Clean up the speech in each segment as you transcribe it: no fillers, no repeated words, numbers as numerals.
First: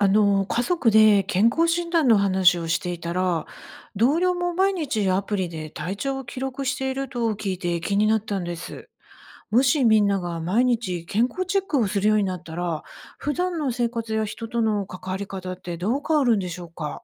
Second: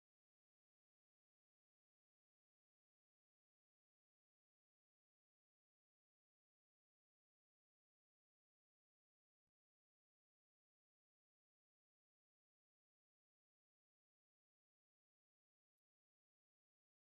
家族で健康診断の話をしていたら、同僚も毎日アプリで体調を記録していると聞いて気になったんです。もしみんなが毎日健康チェックをするようになったら、普段の生活や人との関わり方ってどう変わるんでしょうか？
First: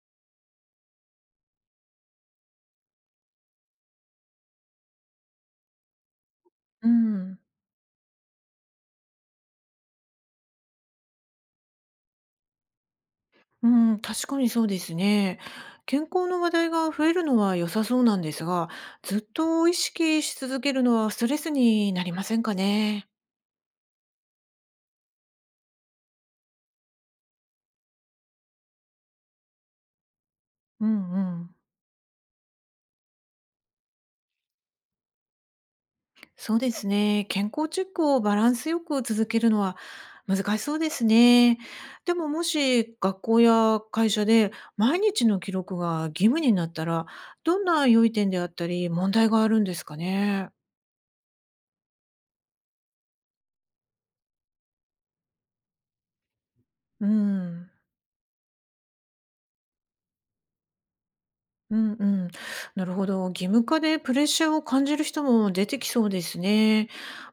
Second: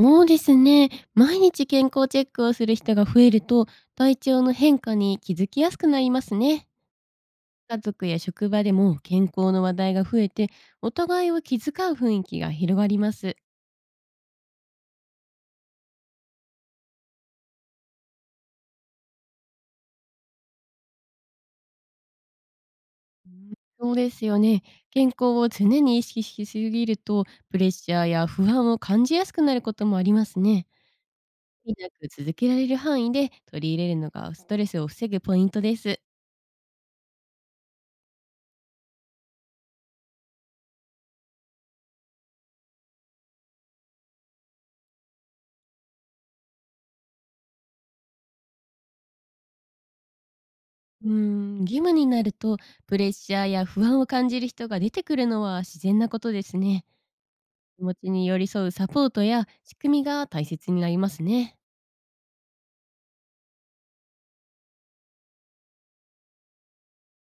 そうですね。毎日健康チェックをする人が増えると、体調の変化に気づきやすくなりますね。うん、家族や職場でも健康の話題が増えて、お互いを気遣う雰囲気が広がります。うん、確かにそうですね。健康の話題が増えるのは良さそうなんですが、ずっと意識し続けるのはストレスになりませんかね。うん、そうですよね。健康を常に意識しすぎると、プレッシャーや不安を感じやすくなることもありますね。うんうん。無理なく続けられる範囲で取り入れるのがストレスを防ぐポイントです。そうですね。健康チェックをバランスよく続けるのは難しそうですね。でももし学校や会社で毎日の記録が義務になったら、どんな良い点であったり問題があるんですかね。うーん、義務になると、プレッシャーや不安を感じる人が出てくるのは自然なことですね。うん。気持ちに寄り添うサポートや仕組みが大切になりますね。うんうん。なるほど。義務化でプレッシャーを感じる人も出てきそうですね。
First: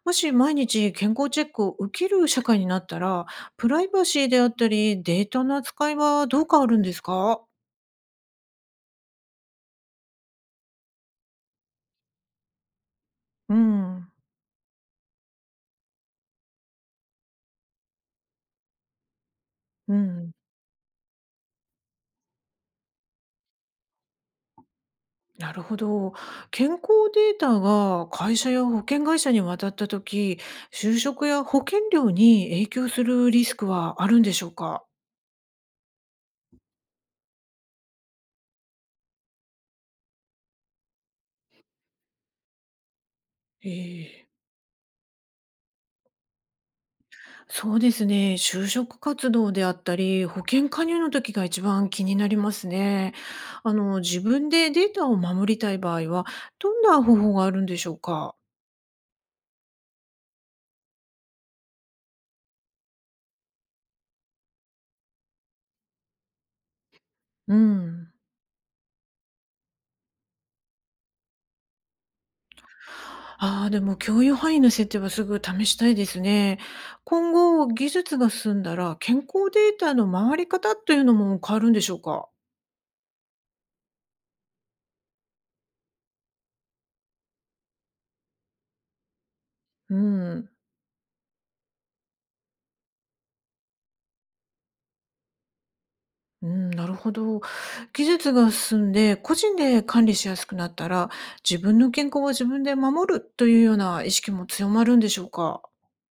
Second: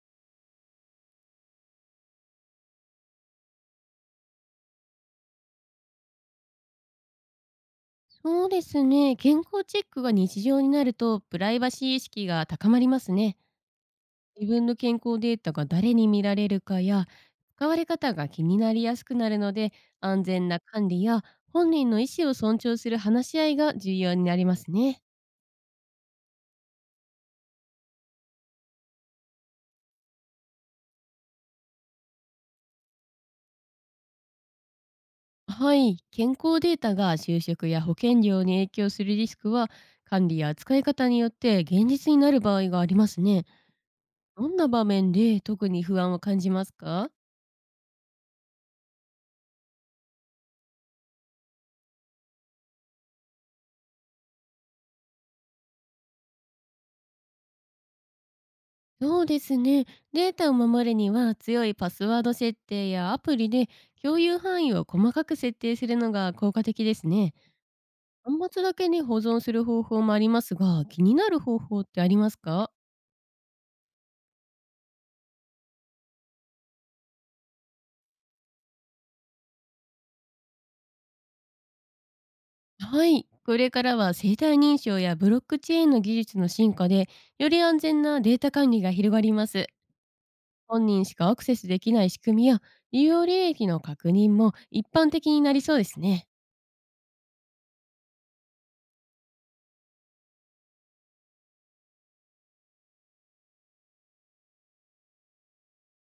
もし毎日健康チェックを受ける社会になったら、プライバシーであったりデータの扱いはどう変わるんですか？そうですね。健康チェックが日常になると、プライバシー意識が高まりますね。うん。自分の健康データが誰に見られるかや使われ方が気になりやすくなるので、う安ん、全な管理や本人の意思を尊重する話し合いが重要になりますね。なるほど。健康データが会社や保険会社に渡ったとき、就職や保険料に影響するリスクはあるんでしょうか？はい、健康データが就職や保険料に影響するリスクは、管理や扱い方によって現実になる場合がありますね。ええ、どんな場面で特に不安を感じますか？そうですね。就職活動であったり、保険加入の時が一番気になりますね。自分でデータを守りたい場合は、どんな方法があるんでしょうか？そうですね。データを守るには、強いパスワード設定やアプリで共有範囲を細かく設定するのが効果的ですね。うん。端末だけに保存する方法もありますが、気になる方法ってありますか？ああ、でも共有範囲の設定はすぐ試したいですね。今後、技術が進んだら、健康データの回り方というのも変わるんでしょうか？はい。これからは生体認証やブロックチェーンの技術の進化で、より安全なデータ管理が広がります。うん。本人しかアクセスできない仕組みや、利用履歴の確認も一般的になりそうですね。うん、なるほど。技術が進んで、個人で管理しやすくなったら、自分の健康は自分で守るというような意識も強まるんでしょうか？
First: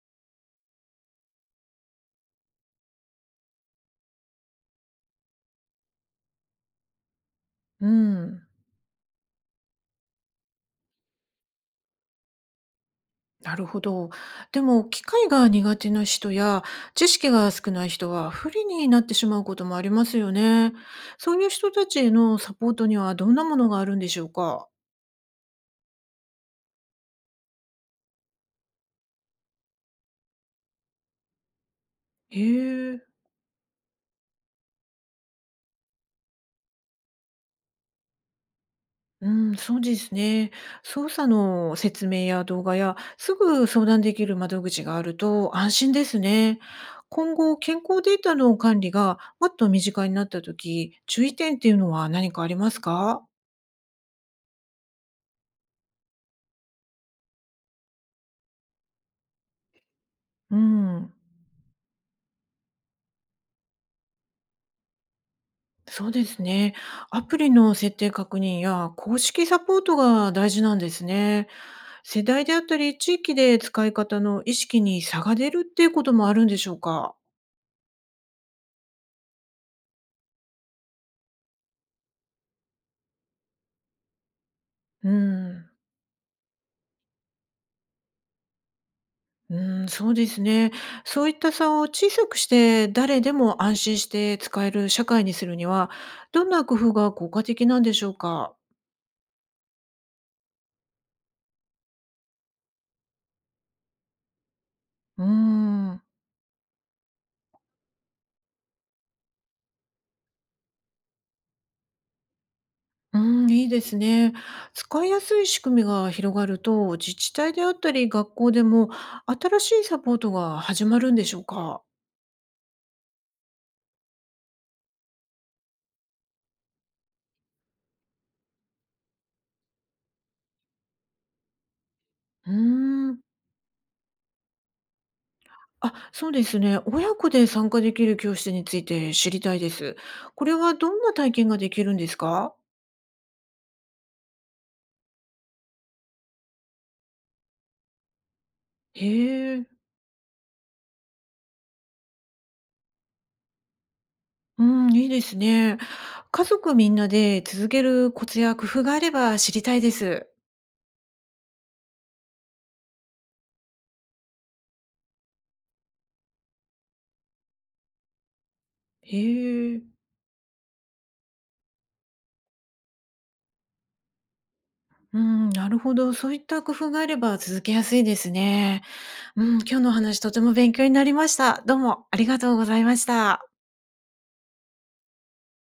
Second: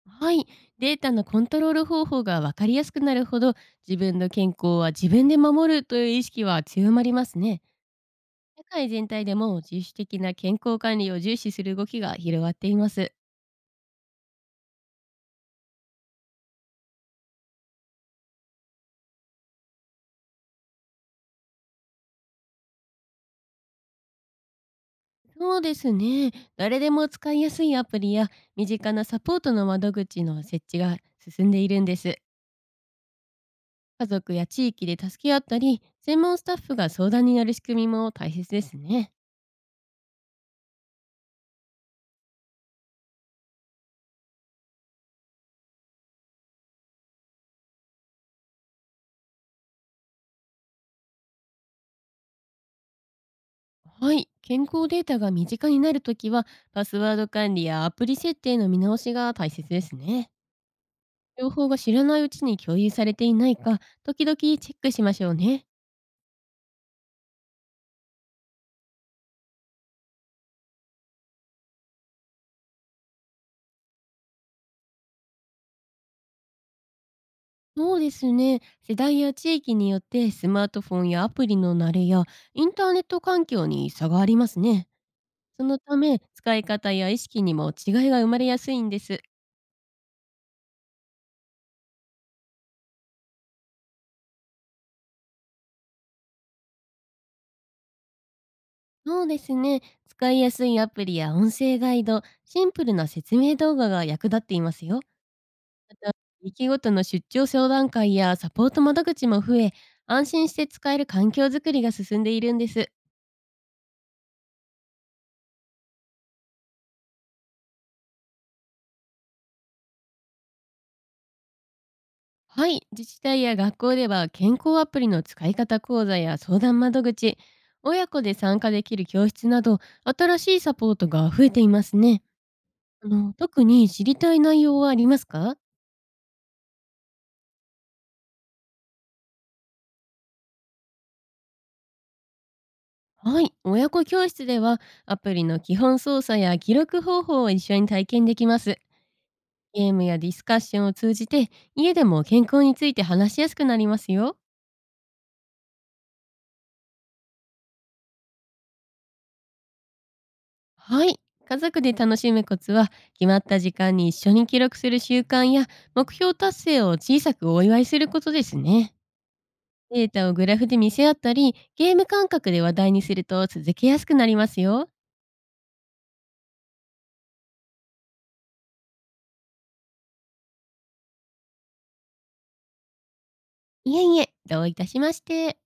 はい。データのコントロール方法が分かりやすくなるほど、自分の健康は自分で守るという意識は強まりますね。うん。社会全体でも、自主的な健康管理を重視する動きが広がっています。なるほど。でも、機械が苦手な人や、知識が少ない人は不利になってしまうこともありますよね。そういう人たちへのサポートにはどんなものがあるんでしょうか？そうですね。誰でも使いやすいアプリや身近なサポートの窓口の設置が進んでいるんです。へえ。家族や地域で助け合ったり、専門スタッフが相談になる仕組みも大切ですね。うん、そうですね。操作の説明や動画や、すぐ相談できる窓口があると安心ですね。今後、健康データの管理がもっと身近になったとき、注意点っていうのは何かありますか？はい。健康データが身近になるときは、パスワード管理やアプリ設定の見直しが大切ですね。うん。情報が知らないうちに共有されていないか、時々チェックしましょうね。そうですね。アプリの設定確認や公式サポートが大事なんですね。世代であったり地域で使い方の意識に差が出るっていうこともあるんでしょうか？そうですね。世代や地域によって、スマートフォンやアプリの慣れやインターネット環境に差がありますね。うそん、のため、使い方や意識にも違いが生まれやすいんです。うん、そうですね。そういった差を小さくして誰でも安心して使える社会にするには、どんな工夫が効果的なんでしょうか？そうですね。使いやすいアプリや音声ガイド、シンプルな説明動画が役立っていますよ。うまん。た、地域ごとの出張相談会やサポート窓口も増え、安心して使える環境づくりが進んでいるんです。うん、いいですね。使いやすい仕組みが広がると、自治体であったり学校でも新しいサポートが始まるんでしょうか？はい、自治体や学校では、健康アプリの使い方講座や相談窓口、親子で参加できる教室など、新しいサポートが増えていますね。うーん。特に知りたい内容はありますか？あ、そうですね。親子で参加できる教室について知りたいです。これはどんな体験ができるんですか？はい、親子教室では、アプリの基本操作や記録方法を一緒に体験できます。へえ。ゲームやディスカッションを通じて、家でも健康について話しやすくなりますよ。うん、いいですね。家族みんなで続けるコツや工夫があれば知りたいです。はい。家族で楽しむコツは、決まった時間に一緒に記録する習慣や、目標達成を小さくお祝いすることですね。へえ。データをグラフで見せ合ったり、ゲーム感覚で話題にすると続けやすくなりますよ。うん、なるほど。そういった工夫があれば続けやすいですね。うん、今日のお話とても勉強になりました。どうもありがとうございました。いえいえ、どういたしまして。